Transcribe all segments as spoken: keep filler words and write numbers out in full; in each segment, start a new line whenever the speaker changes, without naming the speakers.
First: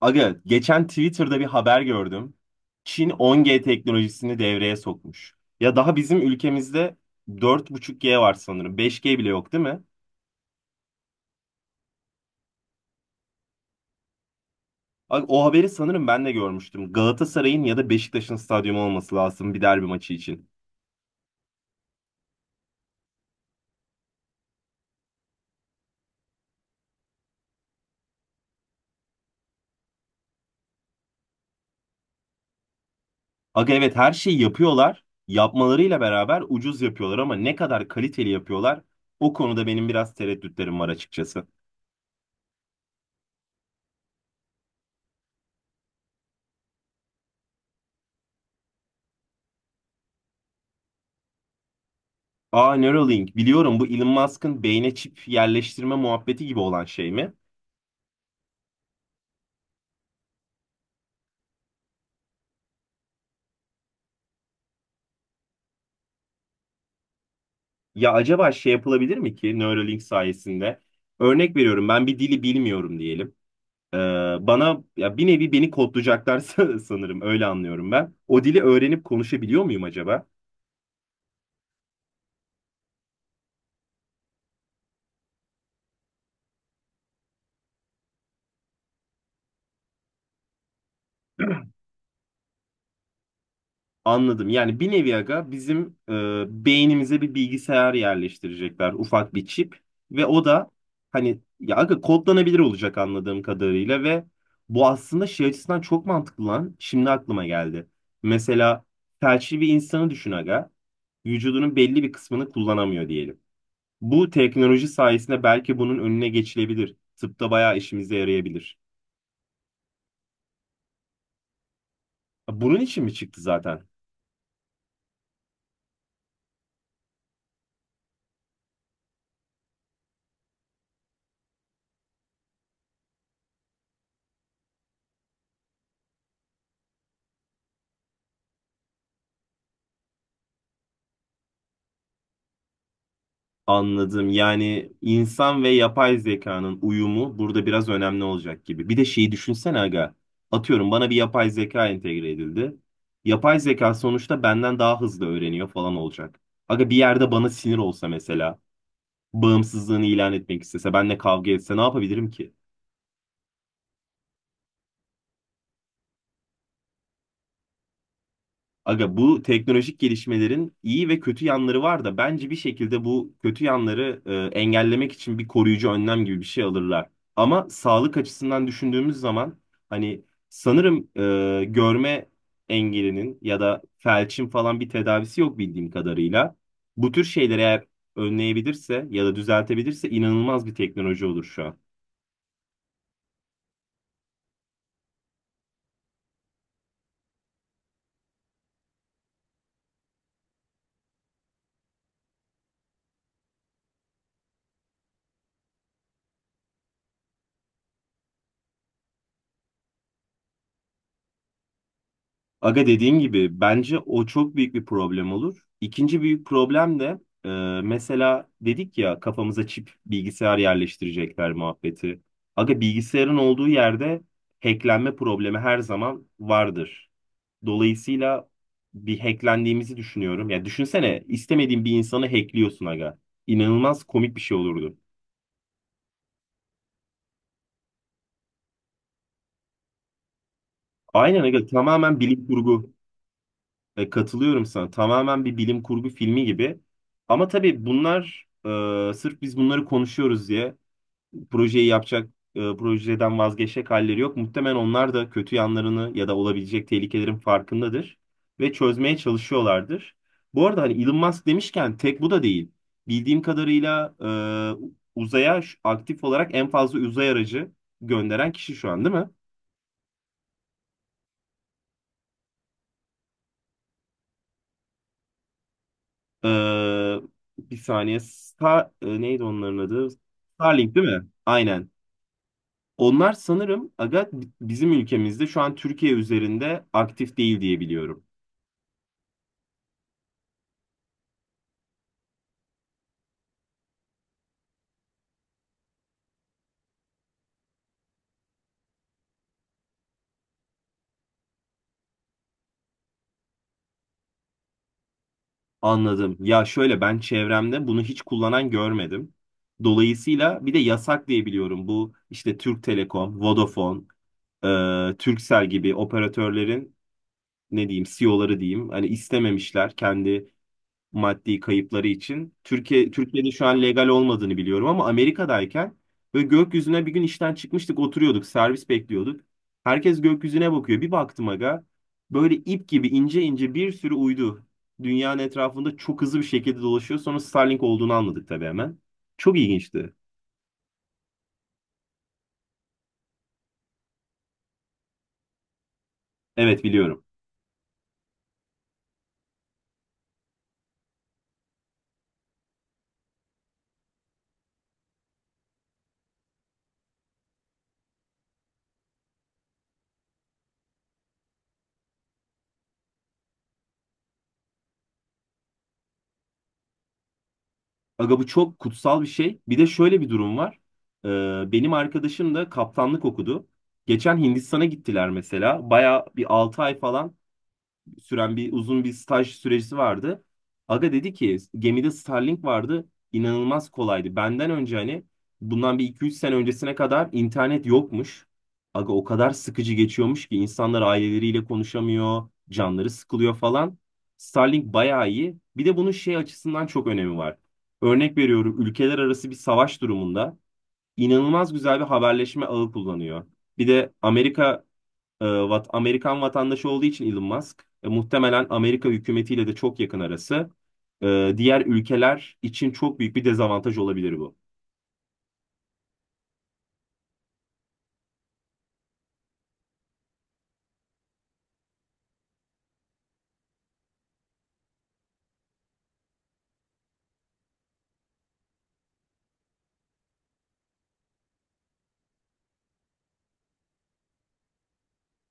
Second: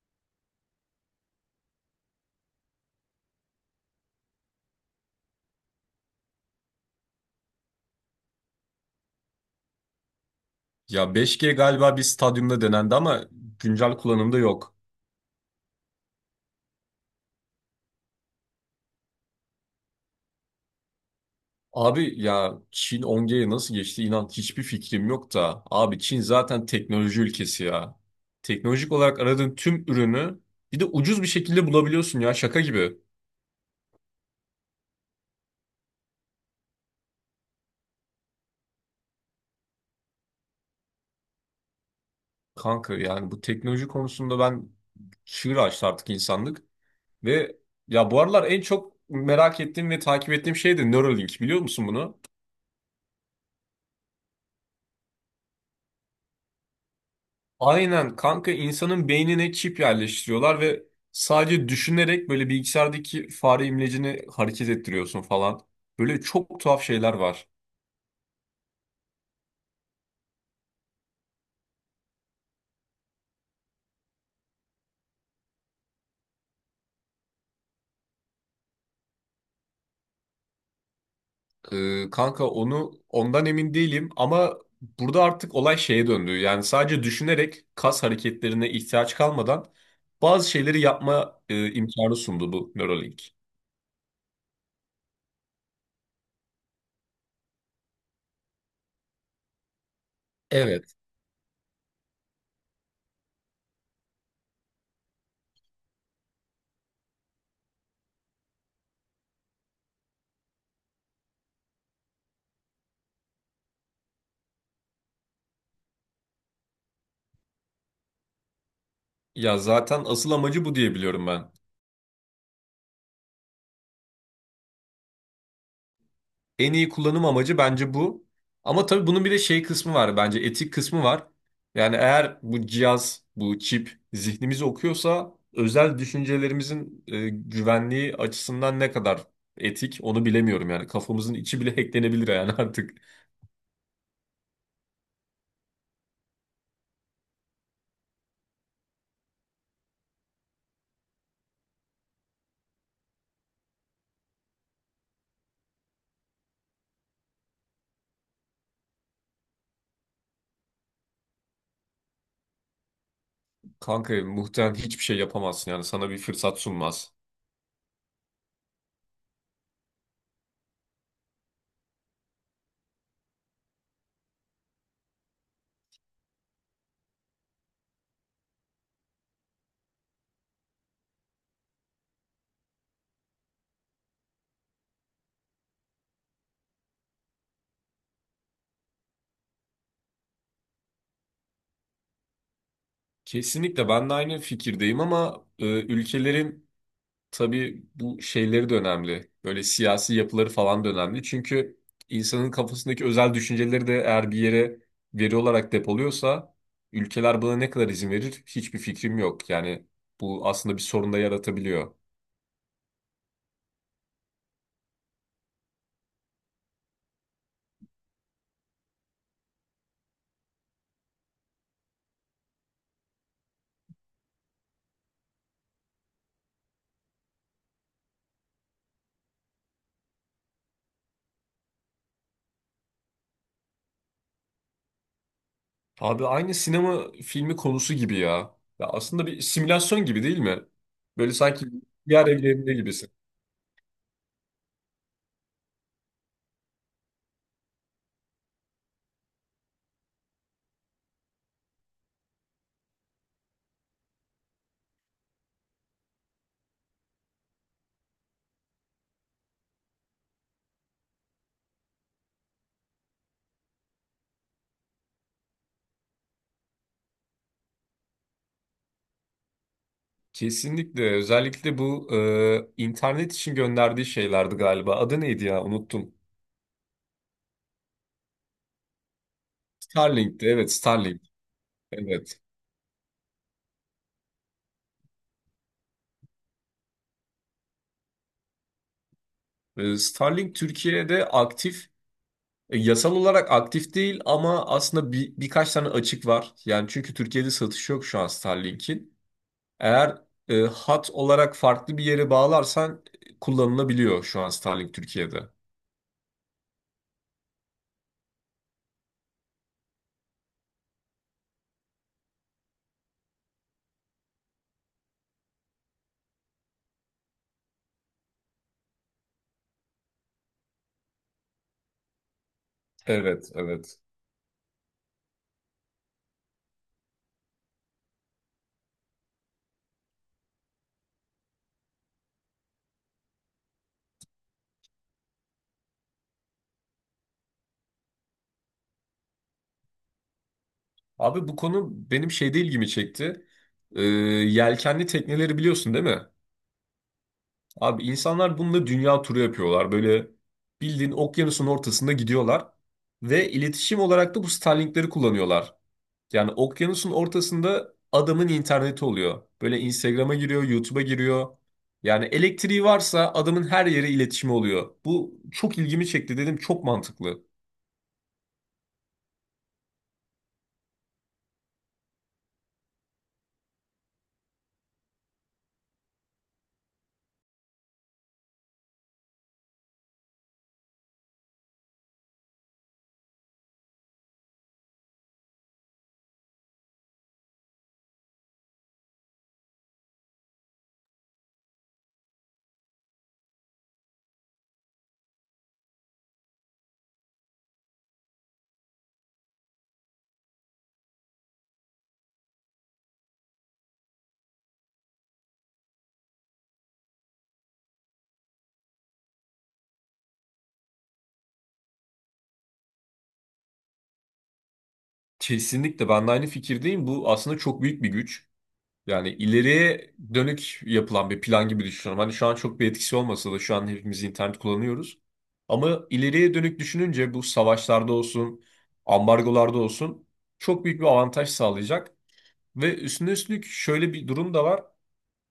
Aga, geçen Twitter'da bir haber gördüm. Çin on G teknolojisini devreye sokmuş. Ya daha bizim ülkemizde dört buçuk G var sanırım. beş G bile yok değil mi?
Ya beş g galiba bir stadyumda denendi ama güncel kullanımda yok.
Aga, o haberi sanırım ben de görmüştüm. Galatasaray'ın ya da Beşiktaş'ın stadyumu olması lazım bir derbi maçı için.
Abi ya Çin on gye nasıl geçti, inan hiçbir fikrim yok da. Abi Çin zaten teknoloji ülkesi ya. Teknolojik olarak aradığın tüm ürünü bir de ucuz bir şekilde bulabiliyorsun, ya şaka gibi.
Aga evet her şeyi yapıyorlar. Yapmalarıyla beraber ucuz yapıyorlar ama ne kadar kaliteli yapıyorlar o konuda benim biraz tereddütlerim var açıkçası.
Kanka yani bu teknoloji konusunda ben, çığır açtı artık insanlık. Ve ya bu aralar en çok merak ettiğim ve takip ettiğim şey de Neuralink, biliyor musun bunu?
Aa Neuralink biliyorum, bu Elon Musk'ın beyne çip yerleştirme muhabbeti gibi olan şey mi?
Aynen kanka, insanın beynine çip yerleştiriyorlar ve sadece düşünerek böyle bilgisayardaki fare imlecini hareket ettiriyorsun falan. Böyle çok tuhaf şeyler var.
Ya acaba şey yapılabilir mi ki Neuralink sayesinde? Örnek veriyorum, ben bir dili bilmiyorum diyelim. Ee, bana ya bir nevi beni kodlayacaklar san- sanırım öyle anlıyorum ben. O dili öğrenip konuşabiliyor muyum acaba?
Ee, kanka onu ondan emin değilim ama burada artık olay şeye döndü. Yani sadece düşünerek, kas hareketlerine ihtiyaç kalmadan bazı şeyleri yapma e, imkanı sundu bu Neuralink.
Anladım. Yani bir nevi aga bizim e, beynimize bir bilgisayar yerleştirecekler. Ufak bir çip. Ve o da
Evet.
hani ya aga kodlanabilir olacak anladığım kadarıyla ve bu aslında şey açısından çok mantıklı lan. Şimdi aklıma geldi. Mesela felçli bir insanı düşün aga. Vücudunun belli bir kısmını kullanamıyor diyelim. Bu teknoloji sayesinde belki bunun önüne geçilebilir. Tıpta bayağı işimize yarayabilir.
Ya zaten asıl amacı bu diye biliyorum ben.
Bunun için mi çıktı zaten?
En iyi kullanım amacı bence bu. Ama tabii bunun bir de şey kısmı var, bence etik kısmı var. Yani eğer bu cihaz, bu çip zihnimizi okuyorsa, özel düşüncelerimizin e, güvenliği açısından ne kadar etik onu bilemiyorum yani. Kafamızın içi bile hacklenebilir yani artık.
Anladım. Yani insan ve yapay zekanın uyumu burada biraz önemli olacak gibi. Bir de şeyi düşünsene aga. Atıyorum, bana bir yapay zeka entegre edildi. Yapay zeka sonuçta benden daha hızlı öğreniyor falan olacak. Aga bir yerde bana sinir olsa mesela, bağımsızlığını ilan etmek istese, benimle kavga etse ne yapabilirim ki?
Kanka muhtemelen hiçbir şey yapamazsın, yani sana bir fırsat sunmaz.
Aga bu teknolojik gelişmelerin iyi ve kötü yanları var da bence bir şekilde bu kötü yanları e, engellemek için bir koruyucu önlem gibi bir şey alırlar. Ama sağlık açısından düşündüğümüz zaman hani sanırım e, görme engelinin ya da felçin falan bir tedavisi yok bildiğim kadarıyla. Bu tür şeyleri eğer önleyebilirse ya da düzeltebilirse inanılmaz bir teknoloji olur şu an.
Kesinlikle ben de aynı fikirdeyim ama e, ülkelerin. Tabii bu şeyleri de önemli. Böyle siyasi yapıları falan da önemli. Çünkü insanın kafasındaki özel düşünceleri de eğer bir yere veri olarak depoluyorsa, ülkeler buna ne kadar izin verir hiçbir fikrim yok. Yani bu aslında bir sorun da yaratabiliyor.
Aga dediğin gibi bence o çok büyük bir problem olur. İkinci büyük problem de e, mesela dedik ya kafamıza çip bilgisayar yerleştirecekler muhabbeti. Aga bilgisayarın olduğu yerde hacklenme problemi her zaman vardır. Dolayısıyla bir hacklendiğimizi düşünüyorum. Ya düşünsene, istemediğin bir insanı hackliyorsun aga. İnanılmaz komik bir şey olurdu.
Abi aynı sinema filmi konusu gibi ya. Ya aslında bir simülasyon gibi, değil mi? Böyle
Aynen aga,
sanki
tamamen
diğer
bilim
evlerinde
kurgu.
gibisin.
E, katılıyorum sana. Tamamen bir bilim kurgu filmi gibi. Ama tabii bunlar e, sırf biz bunları konuşuyoruz diye projeyi yapacak, e, projeden vazgeçecek halleri yok. Muhtemelen onlar da kötü yanlarını ya da olabilecek tehlikelerin farkındadır ve çözmeye çalışıyorlardır. Bu arada hani Elon Musk demişken tek bu da değil. Bildiğim kadarıyla e, uzaya şu- aktif olarak en fazla uzay aracı gönderen kişi şu an, değil mi?
Kesinlikle. Özellikle bu e, internet için gönderdiği şeylerdi galiba. Adı neydi ya? Unuttum.
Ee, bir saniye. Star, e, neydi onların adı?
Starlink'ti. Evet,
Starlink değil
Starlink.
mi? Aynen.
Evet.
Onlar sanırım aga bizim ülkemizde şu an Türkiye üzerinde aktif değil diye biliyorum.
Ee, Starlink Türkiye'de aktif, e, yasal olarak aktif değil ama aslında bir, birkaç tane açık var. Yani çünkü Türkiye'de satış yok şu an Starlink'in. Eğer e, hat olarak farklı bir yere bağlarsan e, kullanılabiliyor şu an Starlink Türkiye'de.
Anladım. Ya şöyle, ben çevremde bunu hiç kullanan görmedim. Dolayısıyla bir de yasak diye biliyorum. Bu işte Türk Telekom, Vodafone, e, Turkcell gibi operatörlerin ne diyeyim C E O'ları diyeyim. Hani istememişler kendi maddi kayıpları için. Türkiye Türkiye'de
Evet,
şu an
evet.
legal olmadığını biliyorum ama Amerika'dayken böyle gökyüzüne bir gün işten çıkmıştık, oturuyorduk, servis bekliyorduk. Herkes gökyüzüne bakıyor. Bir baktım aga, böyle ip gibi ince ince bir sürü uydu dünyanın etrafında çok hızlı bir şekilde dolaşıyor. Sonra Starlink olduğunu anladık tabii hemen. Çok ilginçti.
Abi bu konu benim şeyde ilgimi çekti. Ee, yelkenli tekneleri biliyorsun, değil mi?
Evet, biliyorum.
Abi insanlar bununla dünya turu yapıyorlar. Böyle bildiğin okyanusun ortasında gidiyorlar. Ve iletişim olarak da bu Starlink'leri kullanıyorlar. Yani okyanusun ortasında adamın interneti oluyor. Böyle Instagram'a giriyor, YouTube'a giriyor. Yani elektriği varsa adamın her yere iletişimi oluyor. Bu çok ilgimi çekti dedim, çok mantıklı.
Aga bu çok kutsal bir şey. Bir de şöyle bir durum var. Ee, benim arkadaşım da kaptanlık okudu. Geçen Hindistan'a gittiler mesela. Baya bir altı ay falan süren bir uzun bir staj süresi vardı. Aga dedi ki gemide Starlink vardı. İnanılmaz kolaydı. Benden önce hani bundan bir iki üç sene öncesine kadar internet yokmuş. Aga o kadar sıkıcı geçiyormuş ki insanlar aileleriyle konuşamıyor, canları sıkılıyor falan. Starlink bayağı iyi. Bir de bunun şey açısından çok önemi var. Örnek veriyorum, ülkeler arası bir savaş durumunda inanılmaz güzel bir haberleşme ağı kullanıyor. Bir de Amerika e, vat, Amerikan vatandaşı olduğu için Elon Musk e, muhtemelen Amerika hükümetiyle de çok yakın arası. E, diğer ülkeler için çok büyük bir dezavantaj olabilir bu.
Kesinlikle ben de aynı fikirdeyim. Bu aslında çok büyük bir güç. Yani ileriye dönük yapılan bir plan gibi düşünüyorum. Hani şu an çok bir etkisi olmasa da şu an hepimiz internet kullanıyoruz. Ama ileriye dönük düşününce, bu savaşlarda olsun, ambargolarda olsun, çok büyük bir avantaj sağlayacak. Ve üstüne üstlük şöyle bir durum da var.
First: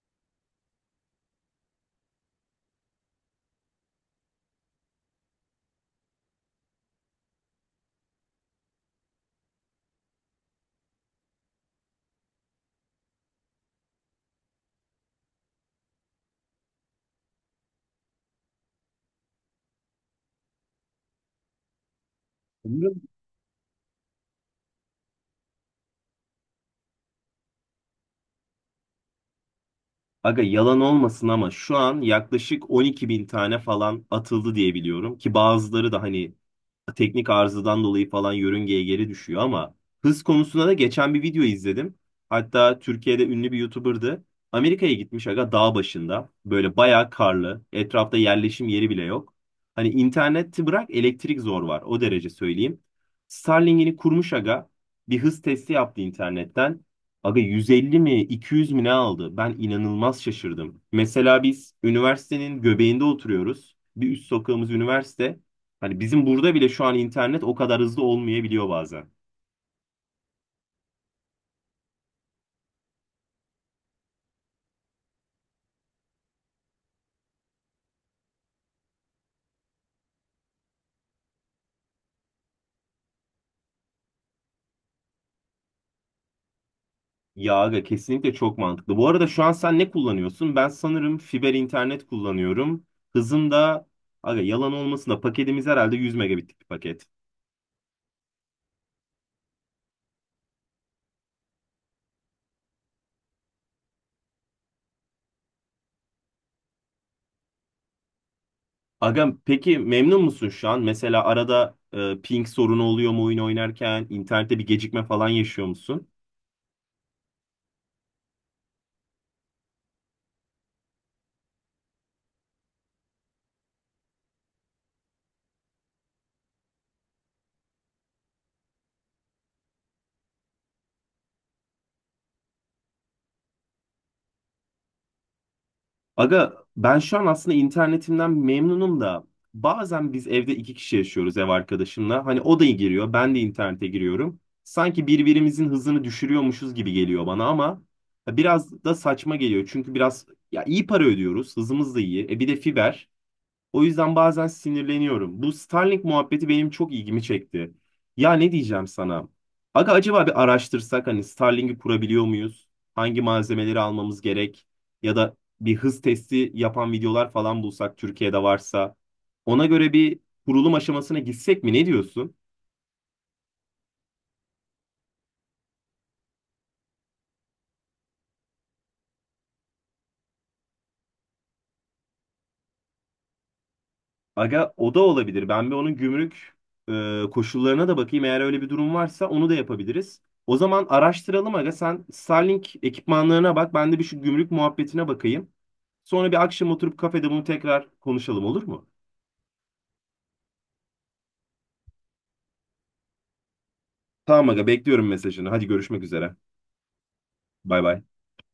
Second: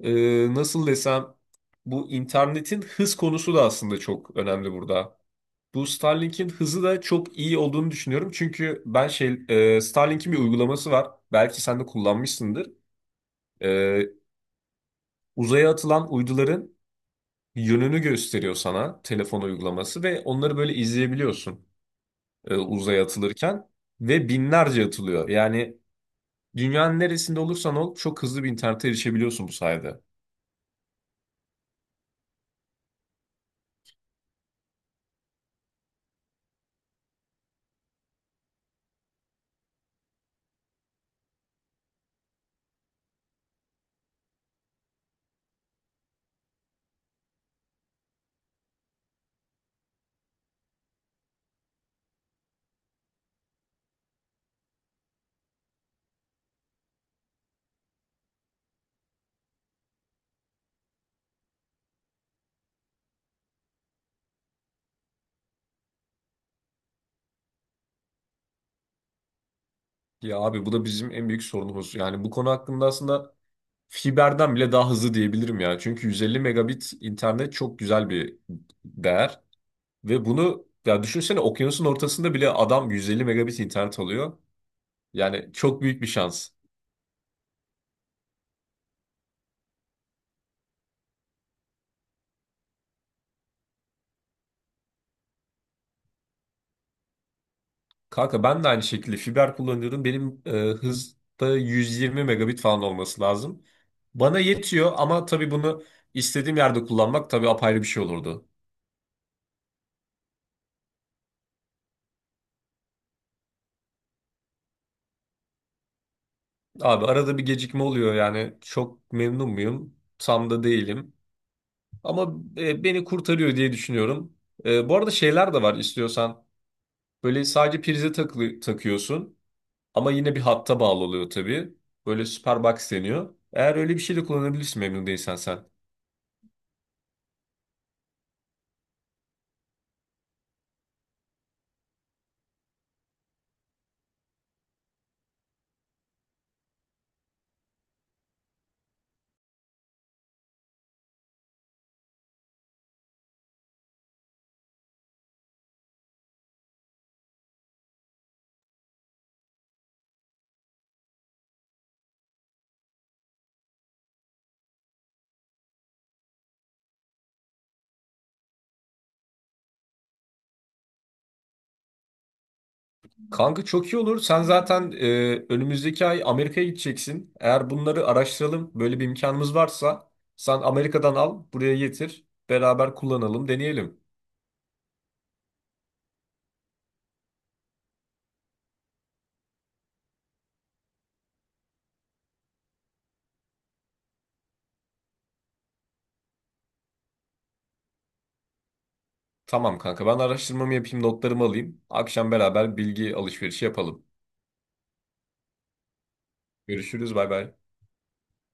Ee, nasıl desem, bu internetin hız konusu da aslında çok önemli burada. Bu Starlink'in hızı da çok iyi olduğunu düşünüyorum. Çünkü ben şey, e, Starlink'in bir uygulaması var. Belki sen de kullanmışsındır. Ee, Uzaya atılan uyduların yönünü gösteriyor sana telefon uygulaması ve onları böyle izleyebiliyorsun e,
Umarım.
uzaya atılırken, ve binlerce atılıyor. Yani dünyanın neresinde olursan ol, çok hızlı bir internete erişebiliyorsun bu sayede.
Aga yalan olmasın ama şu an yaklaşık on iki bin tane falan atıldı diye biliyorum ki bazıları da hani teknik arızadan dolayı falan yörüngeye geri düşüyor ama hız konusunda da geçen bir video izledim. Hatta Türkiye'de ünlü bir YouTuber'dı. Amerika'ya gitmiş aga, dağ başında. Böyle bayağı karlı. Etrafta yerleşim yeri bile yok. Hani interneti bırak, elektrik zor var. O derece söyleyeyim. Starlink'ini kurmuş aga. Bir hız testi yaptı internetten. Aga yüz elli mi iki yüz mi ne aldı? Ben inanılmaz şaşırdım. Mesela biz üniversitenin göbeğinde oturuyoruz. Bir üst sokağımız üniversite. Hani bizim burada bile şu an internet o kadar hızlı olmayabiliyor bazen.
Ya abi bu da bizim en büyük sorunumuz. Yani bu konu hakkında aslında fiberden bile daha hızlı diyebilirim ya. Çünkü yüz elli megabit internet çok güzel bir değer, ve bunu ya düşünsene, okyanusun ortasında bile adam yüz elli megabit internet alıyor. Yani çok büyük bir şans.
Ya aga kesinlikle çok mantıklı. Bu arada şu an sen ne kullanıyorsun? Ben sanırım fiber internet kullanıyorum. Hızım da aga yalan olmasın da paketimiz herhalde yüz megabitlik bir paket.
Kanka ben de aynı şekilde fiber kullanıyorum. Benim e, hızda yüz yirmi megabit falan olması lazım. Bana yetiyor, ama tabii bunu istediğim yerde kullanmak tabii apayrı bir şey olurdu.
Aga peki memnun musun şu an? Mesela arada e, ping sorunu oluyor mu oyun oynarken? İnternette bir gecikme falan yaşıyor musun?
Abi arada bir gecikme oluyor, yani çok memnun muyum? Tam da değilim. Ama e, beni kurtarıyor diye düşünüyorum. E, bu arada şeyler de var istiyorsan. Böyle sadece prize takılı, takıyorsun ama yine bir hatta bağlı oluyor tabii. Böyle Superbox deniyor. Eğer öyle bir şey de kullanabilirsin memnun değilsen sen.
Aga ben şu an aslında internetimden memnunum da bazen biz evde iki kişi yaşıyoruz ev arkadaşımla. Hani o da giriyor, ben de internete giriyorum. Sanki birbirimizin hızını düşürüyormuşuz gibi geliyor bana ama biraz da saçma geliyor. Çünkü biraz ya, iyi para ödüyoruz, hızımız da iyi. E bir de fiber. O yüzden bazen sinirleniyorum. Bu Starlink muhabbeti benim çok ilgimi çekti. Ya ne diyeceğim sana? Aga acaba bir araştırsak hani Starlink'i kurabiliyor muyuz? Hangi malzemeleri almamız gerek? Ya da bir hız testi yapan videolar falan bulsak Türkiye'de varsa. Ona göre bir kurulum aşamasına gitsek mi? Ne diyorsun?
Kanka çok iyi olur. Sen zaten e, önümüzdeki ay Amerika'ya gideceksin. Eğer bunları araştıralım, böyle bir imkanımız varsa sen Amerika'dan al, buraya getir. Beraber kullanalım, deneyelim.
Aga o da olabilir. Ben bir onun gümrük e, koşullarına da bakayım. Eğer öyle bir durum varsa onu da yapabiliriz. O zaman araştıralım aga. Sen Starlink ekipmanlarına bak. Ben de bir şu gümrük muhabbetine bakayım. Sonra bir akşam oturup kafede bunu tekrar konuşalım, olur mu?
Tamam kanka, ben araştırmamı yapayım, notlarımı alayım. Akşam beraber bilgi alışverişi yapalım.
Tamam aga, bekliyorum mesajını. Hadi görüşmek üzere.
Görüşürüz, bay bay.
Bay bay.